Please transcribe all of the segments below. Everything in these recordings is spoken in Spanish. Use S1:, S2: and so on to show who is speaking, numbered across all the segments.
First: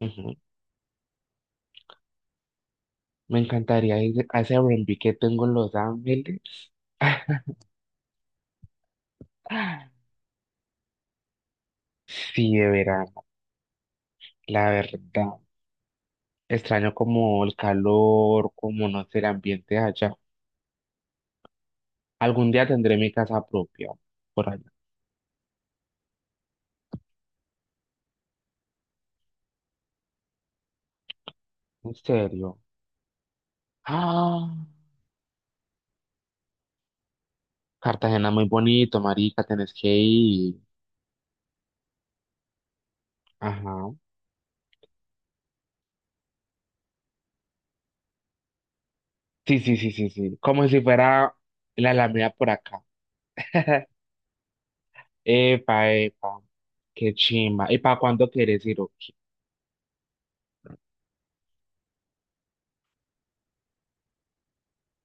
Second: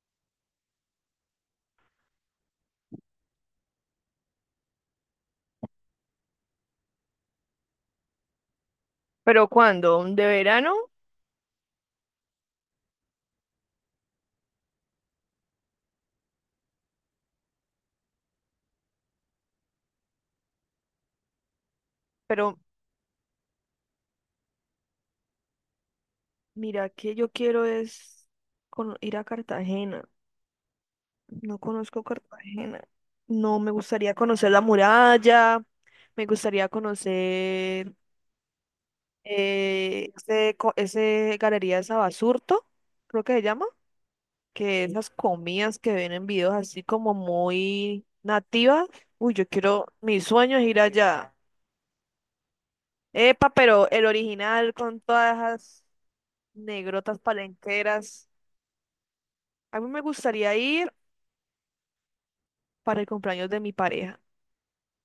S1: Ujú. Me encantaría ir a ese R&B que tengo en Los Ángeles.
S2: ¿Pero cuándo? ¿De verano?
S1: Sí, de verano, la verdad. Extraño como el calor, como no sé, el ambiente de allá. Algún
S2: Pero
S1: día tendré mi casa propia por allá.
S2: mira que yo quiero es ir a Cartagena. No
S1: En
S2: conozco
S1: serio.
S2: Cartagena. No, me gustaría conocer
S1: Ah,
S2: la muralla. Me gustaría conocer
S1: Cartagena muy bonito, marica, tenés que ir.
S2: ese Galería de Sabasurto, creo que se llama,
S1: Ajá.
S2: que esas comidas que ven en videos así como muy nativas. Uy, yo
S1: Sí, sí,
S2: quiero,
S1: sí, sí,
S2: mi
S1: sí.
S2: sueño es
S1: Como
S2: ir
S1: si
S2: allá.
S1: fuera la Alameda por acá.
S2: Epa, pero el original con todas esas
S1: Epa, epa. Qué
S2: negrotas
S1: chimba. ¿Y para
S2: palenqueras.
S1: cuándo quieres ir o qué?
S2: A mí me gustaría ir para el cumpleaños de mi pareja,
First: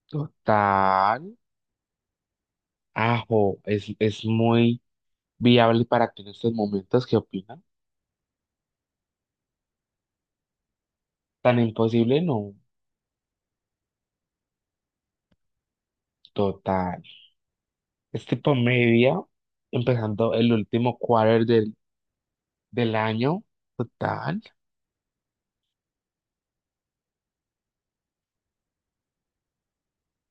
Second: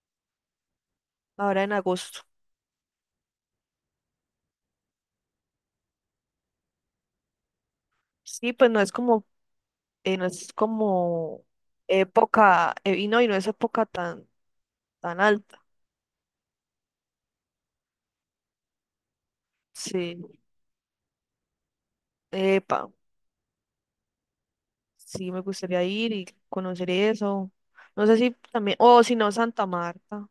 S1: Total.
S2: ahora en agosto.
S1: Ajo, es muy viable para ti en estos momentos, ¿qué opinas?
S2: Sí, pues no es como, no es como
S1: Tan imposible, no,
S2: época, y no es época tan, tan alta.
S1: total. Es tipo media,
S2: Sí,
S1: empezando el último quarter del,
S2: epa,
S1: del año, total.
S2: sí me gustaría ir y conocer eso. No sé si también, o si no, Santa Marta.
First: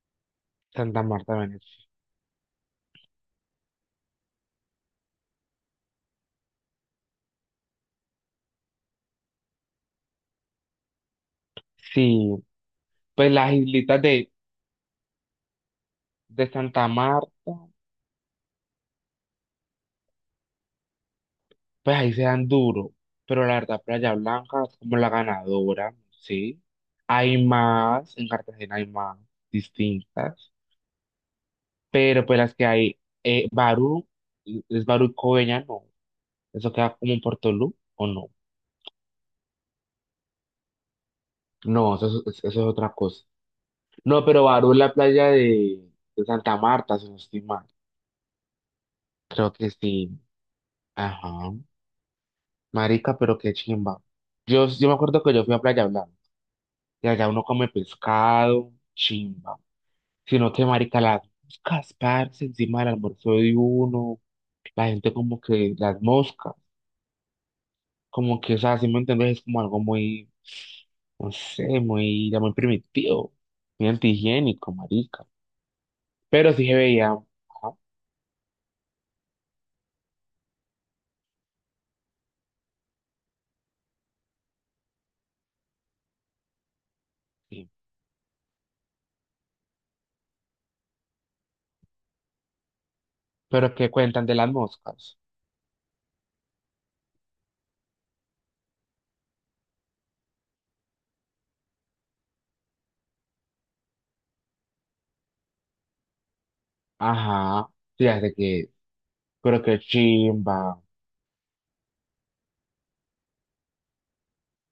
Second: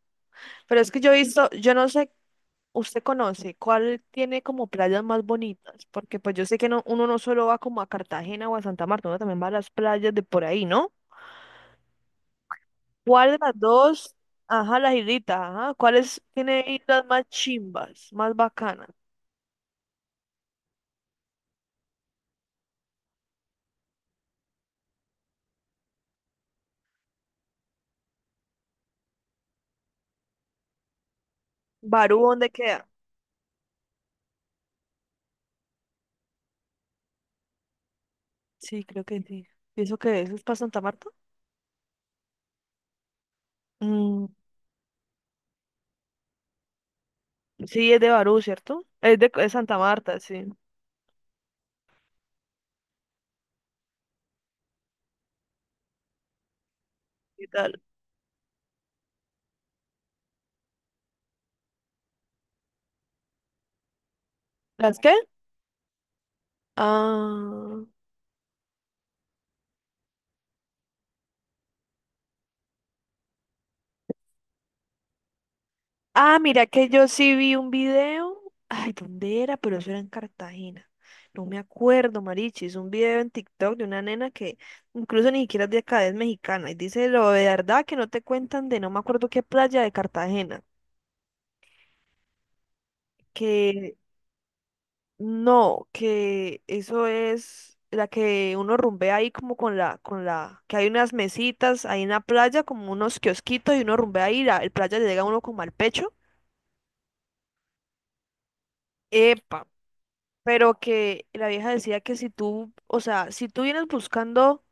S2: Pero es que
S1: Santa
S2: yo he
S1: Marta,
S2: visto, yo
S1: Venecia.
S2: no sé, usted conoce cuál tiene como playas más bonitas, porque pues yo sé que no, uno no solo va como a Cartagena o a Santa Marta, uno también va a las playas de por ahí, ¿no?
S1: Sí,
S2: ¿Cuál
S1: pues
S2: de las
S1: las islitas
S2: dos? Ajá, las hilitas, ajá. ¿Cuáles
S1: de
S2: tiene
S1: Santa
S2: hilas más
S1: Marta,
S2: chimbas, más bacanas?
S1: pues ahí se dan duro, pero la verdad, Playa Blanca es como la ganadora, ¿sí? Hay más, en Cartagena hay más distintas.
S2: ¿Barú
S1: Pero pues
S2: dónde
S1: las que
S2: queda?
S1: hay, Barú, es Barú y Coveñas, no, eso queda como en Puerto Portolú, ¿o no?
S2: Sí, creo que sí. Pienso que eso es para Santa Marta.
S1: No, eso es otra cosa. No,
S2: Mm,
S1: pero Barú es la playa de Santa Marta, si no estoy mal.
S2: sí, es de Barú, ¿cierto? Es
S1: Creo que
S2: Santa
S1: sí.
S2: Marta, sí.
S1: Ajá. Marica, pero qué chimba. Yo me acuerdo que yo fui a Playa Blanca y allá uno
S2: ¿Qué
S1: come
S2: tal?
S1: pescado, chimba. Sino que, marica, las moscas, parce, encima del almuerzo de uno, la
S2: ¿Las
S1: gente
S2: qué?
S1: como que las moscas.
S2: Ah.
S1: Como que, o sea, si me entendés, es como algo muy, no sé, muy, ya muy primitivo, muy antihigiénico, marica.
S2: Ah,
S1: Pero
S2: mira
S1: sí se
S2: que yo
S1: veía,
S2: sí vi un
S1: ajá,
S2: video. Ay, ¿dónde era? Pero eso era en Cartagena. No me acuerdo, Marichi. Es un video en TikTok de una nena que incluso ni siquiera es de acá, es mexicana. Y dice lo de
S1: sí.
S2: verdad que no te cuentan de no me acuerdo qué playa de Cartagena.
S1: Pero ¿qué
S2: Que
S1: cuentan de las moscas?
S2: no, que eso es la que uno rumbea ahí como que hay unas mesitas ahí en la playa, como unos kiosquitos y uno rumbea ahí, el playa le llega a uno como al pecho.
S1: Ajá, fíjate que, pero
S2: Epa,
S1: que
S2: pero
S1: chimba,
S2: que la vieja decía que si tú, o sea,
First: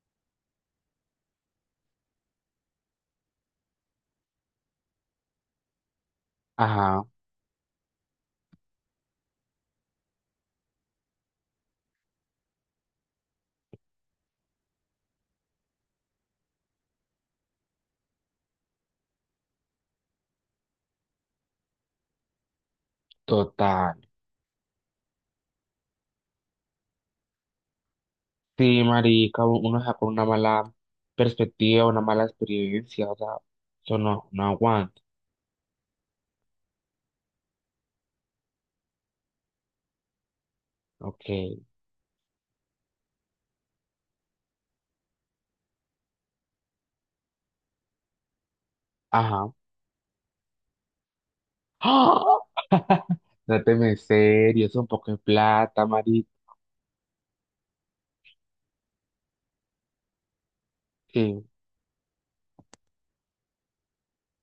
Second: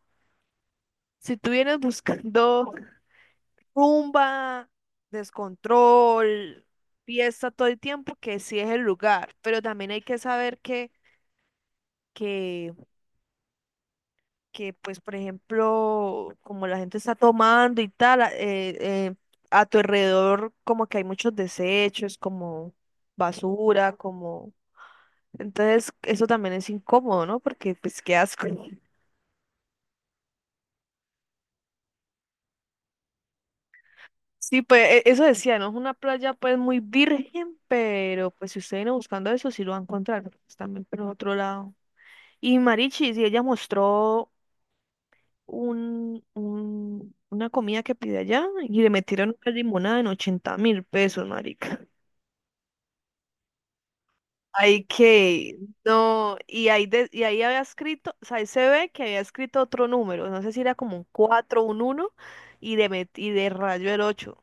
S2: si tú vienes buscando rumba, descontrol,
S1: ajá,
S2: fiesta todo el tiempo, que sí es el lugar, pero también hay que saber que, que pues, por ejemplo, como la gente está tomando y tal, eh, a tu alrededor como que hay muchos desechos, como basura,
S1: total.
S2: como... Entonces, eso también es incómodo, ¿no? Porque, pues, qué asco.
S1: Sí, marica, uno saca una mala perspectiva, una mala experiencia, o sea, eso no, no
S2: Sí, pues
S1: aguanta,
S2: eso decía, no es una playa pues muy virgen, pero pues si usted viene buscando eso, sí lo va a encontrar, porque pues, también por
S1: ok,
S2: otro lado. Y Marichi, sí, ella mostró una comida que pide allá y le metieron una
S1: ajá.
S2: limonada en 80.000 pesos, marica.
S1: ¡Ah! No te me serio, es
S2: Ay,
S1: un poco de
S2: que,
S1: plata, marica.
S2: no, y ahí, y ahí había escrito, o sea, ahí se ve que había escrito otro número, no sé si era como un 4 un uno y de, y de rayo el ocho.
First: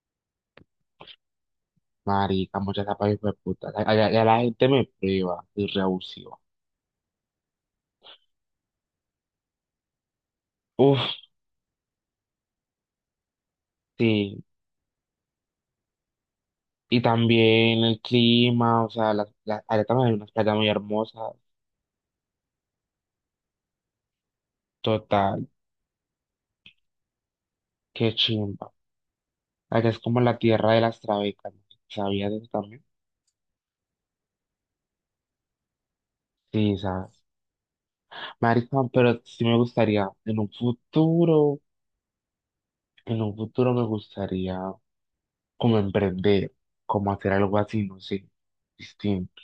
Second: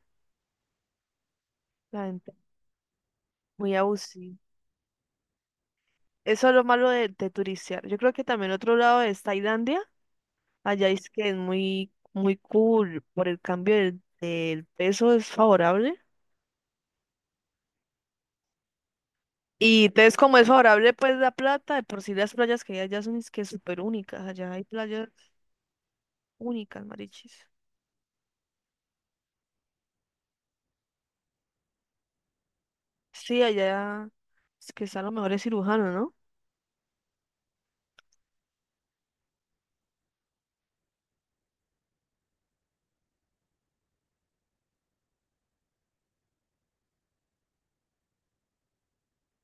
S2: La gente
S1: Marica, muchas tapas hijo de puta.
S2: muy abusiva.
S1: La gente me prueba y reabusiva.
S2: Eso es lo malo de turistear. Yo creo que también otro lado es Tailandia. Allá es
S1: Uf,
S2: que es muy, muy cool por el cambio
S1: sí.
S2: del peso, es favorable.
S1: Y también el clima, o sea, allá
S2: Y
S1: también hay
S2: entonces
S1: unas
S2: como es
S1: playas muy
S2: favorable, pues la
S1: hermosas.
S2: plata, de por sí las playas que hay allá son es que súper únicas. Allá hay playas
S1: Total,
S2: únicas, marichis.
S1: qué chimba. Allá es como la tierra de las trabecas, ¿no? ¿Sabías de eso también?
S2: Sí, allá es que están los mejores cirujanos, ¿no?
S1: Sí, sabes. Marica, pero sí me gustaría, en un futuro me gustaría como emprender, como hacer algo así, no sé, distinto.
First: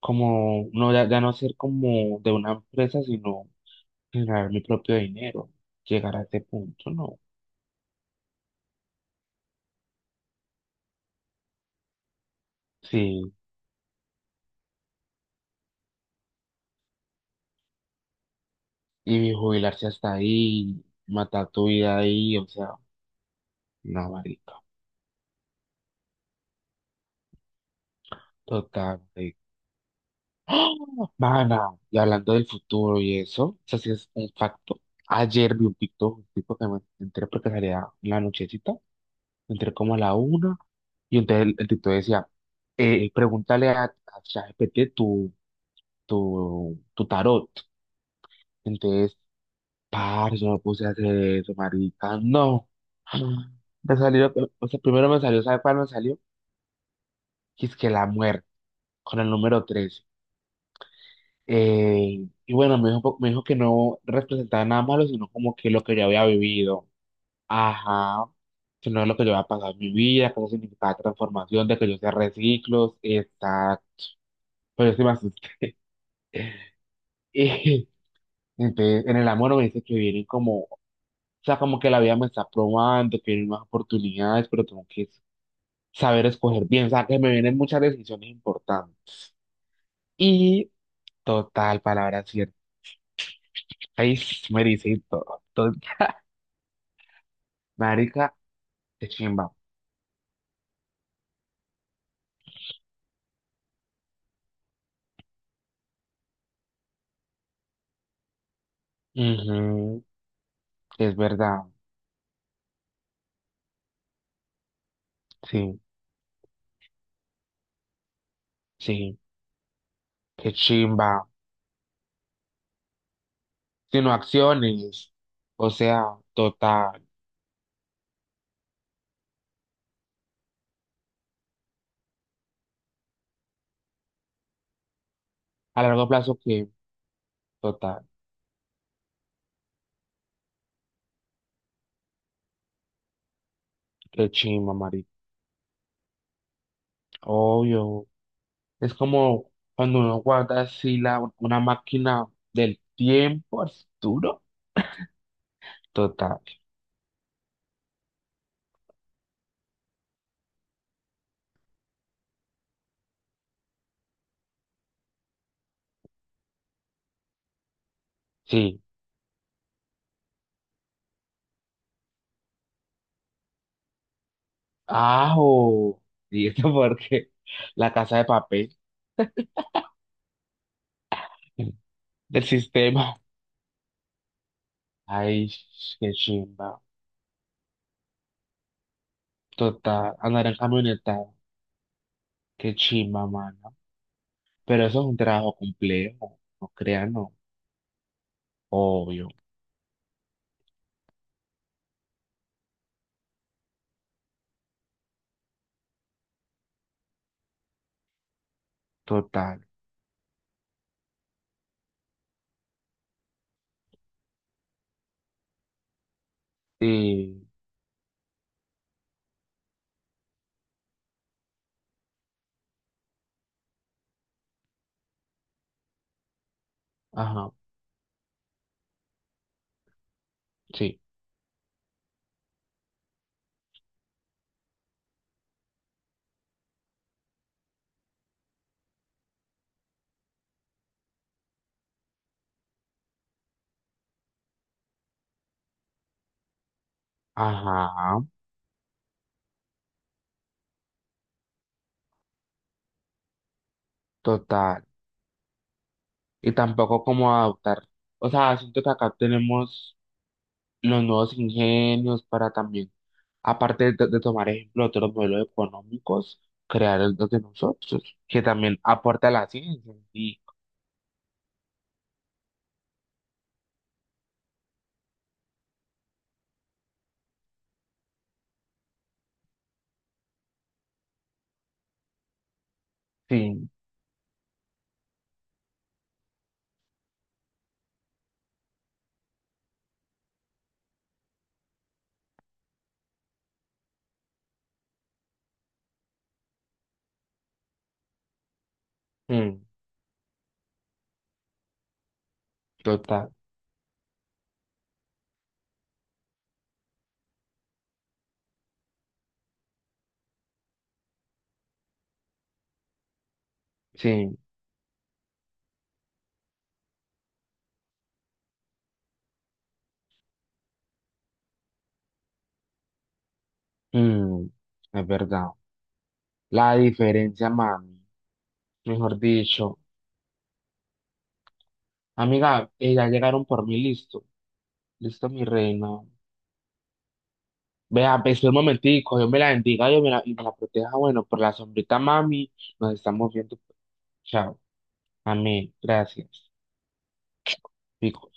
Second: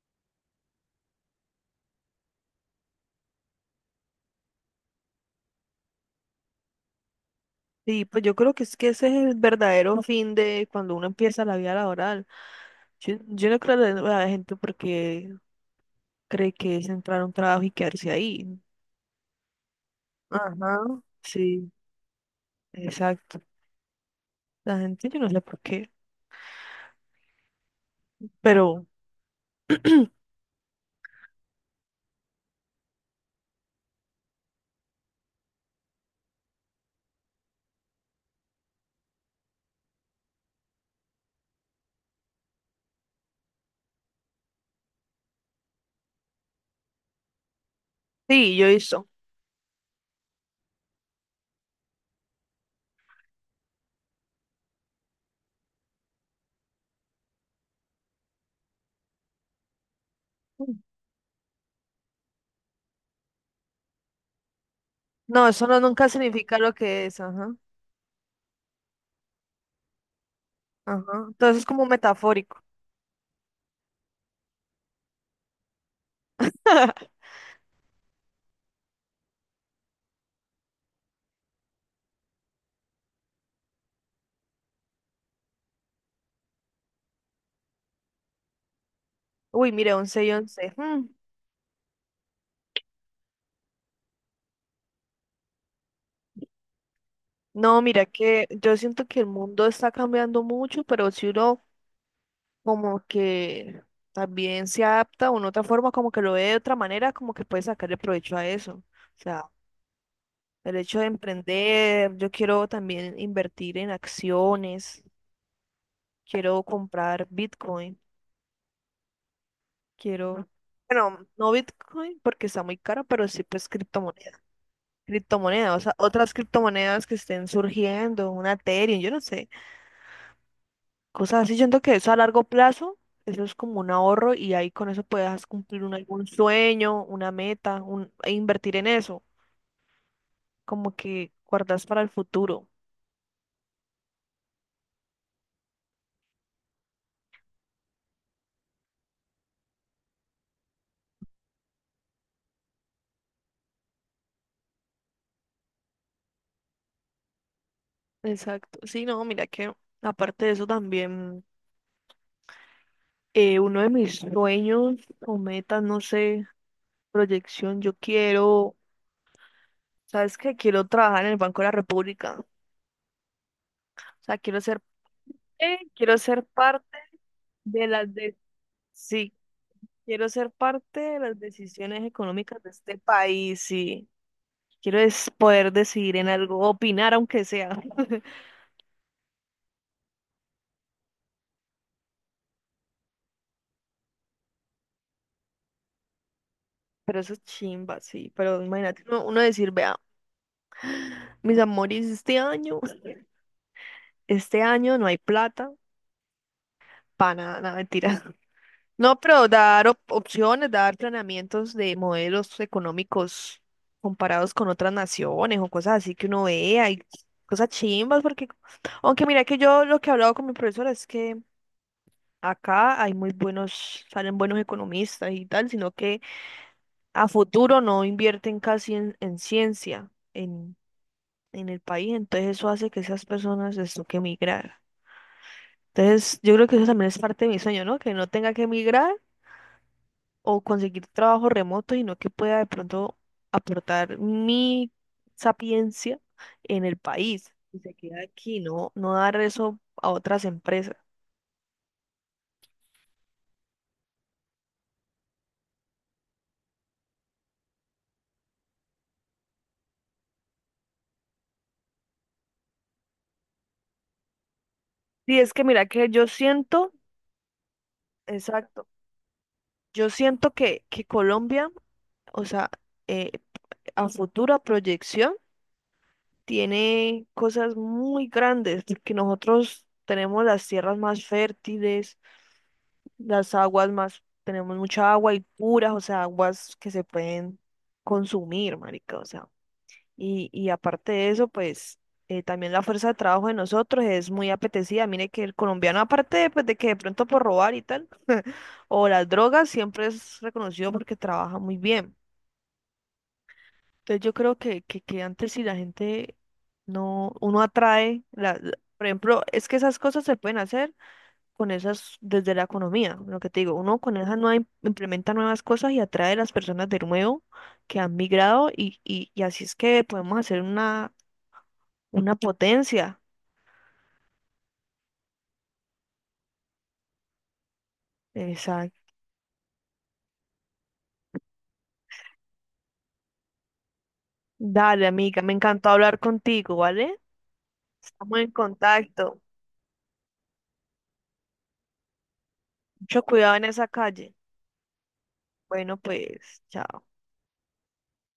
S1: Como, no, ya, ya no ser como de una empresa, sino generar mi propio dinero, llegar a ese punto, no.
S2: Sí, pues yo creo que es que ese es el verdadero fin de cuando uno empieza la vida laboral. Yo,
S1: Sí,
S2: yo no creo que la gente porque cree que es entrar a un trabajo y quedarse ahí.
S1: y jubilarse hasta
S2: Ajá,
S1: ahí, matar tu
S2: sí,
S1: vida ahí, o sea,
S2: exacto.
S1: no, marica,
S2: La gente, yo no sé por qué, pero
S1: total, marica. Mana, y hablando del futuro y eso sí es un facto. Ayer vi un TikTok, un tipo que me entré porque salía en la nochecita, entré como a la una, y entonces el TikTok decía, pregúntale a ChatGPT tu, tu, tu tarot.
S2: sí, yo hizo.
S1: Entonces parce, me puse a hacer eso, marica. No. Me salió, o sea, primero me salió, ¿sabe cuál me salió? Que es que la muerte, con el número 13. Y bueno, me dijo que no representaba nada malo, sino
S2: No,
S1: como
S2: eso
S1: que
S2: no
S1: lo que yo
S2: nunca
S1: había
S2: significa lo
S1: vivido.
S2: que es, ajá,
S1: Ajá. Que no es lo que yo había pasado en mi vida, que eso significaba
S2: ajá. Entonces es
S1: transformación, de
S2: como
S1: que yo sea
S2: metafórico.
S1: reciclos, está. Pero yo sí me asusté. Y entonces, en el amor me dice que vienen como, o sea, como que la vida me está probando, que vienen más oportunidades, pero tengo que saber escoger bien, o sea, que me vienen muchas decisiones importantes.
S2: Uy, mire, once y
S1: Y
S2: once mm.
S1: total, palabra cierta. Ahí sí me dice y todo. Total.
S2: No, mira
S1: Marica,
S2: que yo siento
S1: qué
S2: que el
S1: chimba.
S2: mundo está cambiando mucho, pero si uno como que también se adapta o en otra forma, como que lo ve de otra manera, como que puede sacarle provecho a eso. O sea,
S1: Ujú,
S2: el hecho de
S1: es verdad.
S2: emprender, yo quiero también invertir en acciones.
S1: Sí,
S2: Quiero comprar Bitcoin.
S1: sí,
S2: Quiero,
S1: qué
S2: bueno,
S1: chimba.
S2: no Bitcoin porque está muy caro, pero sí pues
S1: Sino
S2: criptomoneda.
S1: acciones. O
S2: Criptomoneda, o sea,
S1: sea,
S2: otras
S1: total.
S2: criptomonedas que estén surgiendo, una Ethereum, yo no sé. Cosas así, yo siento que eso a largo plazo, eso es como un ahorro y ahí con eso puedes
S1: A
S2: cumplir un,
S1: largo
S2: algún
S1: plazo, que
S2: sueño, una meta,
S1: total,
S2: un, e invertir en eso. Como que guardas para el futuro.
S1: qué chimba, marica. Obvio. Es como cuando uno guarda así la, una máquina del tiempo al futuro. Total.
S2: Exacto. Sí, no, mira que aparte de eso también, uno de mis sueños o metas, no sé, proyección, yo quiero,
S1: Sí,
S2: ¿sabes qué? Quiero trabajar en el Banco de la República. O sea,
S1: ajo.
S2: quiero ser
S1: Y esto
S2: parte
S1: porque
S2: de
S1: la
S2: las
S1: casa de
S2: de,
S1: papel
S2: sí, quiero ser parte de las decisiones
S1: del
S2: económicas de este
S1: sistema.
S2: país, sí. Quiero es
S1: Ay,
S2: poder
S1: qué
S2: decidir en algo,
S1: chimba.
S2: opinar aunque sea.
S1: Total, andar en camioneta, qué chimba, mano. Pero eso es un trabajo complejo, no crean,
S2: Pero eso
S1: no.
S2: es chimba, sí. Pero imagínate uno,
S1: Obvio,
S2: uno decir, vea, mis amores, este año no hay plata para nada, nada, mentira. No, pero
S1: total.
S2: dar opciones, dar planeamientos de modelos económicos comparados con otras naciones o cosas así que uno vea y
S1: Y,
S2: cosas chimbas, porque aunque mira que yo lo que he hablado con mi profesora es que acá hay muy buenos, salen buenos economistas y tal, sino que a
S1: ajá,
S2: futuro no invierten casi en ciencia
S1: sí,
S2: en el país, entonces eso hace que esas personas les toque emigrar. Entonces yo creo que eso también es parte de mi sueño, ¿no? Que no tenga que emigrar o conseguir trabajo remoto, sino que pueda de pronto aportar mi sapiencia en el país. Y se queda
S1: ajá,
S2: aquí, no, no dar eso a otras empresas.
S1: total. Y tampoco como adaptar. O sea, siento que acá tenemos los nuevos ingenios para también, aparte de tomar ejemplo de otros
S2: Sí,
S1: modelos
S2: es que mira que yo
S1: económicos,
S2: siento,
S1: crear el de nosotros, que también
S2: exacto,
S1: aporta a la ciencia.
S2: yo
S1: Y,
S2: siento que Colombia, o sea, eh, a futura proyección, tiene cosas muy grandes, que nosotros tenemos las tierras más fértiles. Las
S1: sí,
S2: aguas más, tenemos mucha agua y puras, o sea, aguas que se pueden consumir, marica, o sea. Y aparte de eso, pues también la fuerza de trabajo de nosotros es muy apetecida. Mire que el colombiano, aparte de, pues, de que de pronto por robar y tal, o las
S1: mm,
S2: drogas, siempre es reconocido porque trabaja muy bien.
S1: total,
S2: Entonces yo creo que antes si la gente no, uno atrae, por ejemplo, es que esas cosas se pueden hacer con esas desde la economía, lo que te digo, uno con esas
S1: sí,
S2: nuevas implementa nuevas cosas y atrae a las personas de nuevo que han migrado y así es que podemos hacer una potencia.
S1: mm, es verdad. La diferencia, mami,
S2: Exacto.
S1: mejor dicho. Amiga, ya llegaron por mí, listo,
S2: Dale,
S1: listo,
S2: amiga,
S1: mi
S2: me encantó
S1: reina.
S2: hablar contigo, ¿vale?
S1: Vea,
S2: Estamos
S1: espera
S2: en
S1: un momentico, Dios me
S2: contacto.
S1: la bendiga, Dios me la, y me la proteja. Bueno, por la sombrita, mami, nos
S2: Mucho
S1: estamos
S2: cuidado
S1: viendo.
S2: en esa calle.
S1: Chao, amén,
S2: Bueno,
S1: gracias.
S2: pues, chao.
S1: Pico.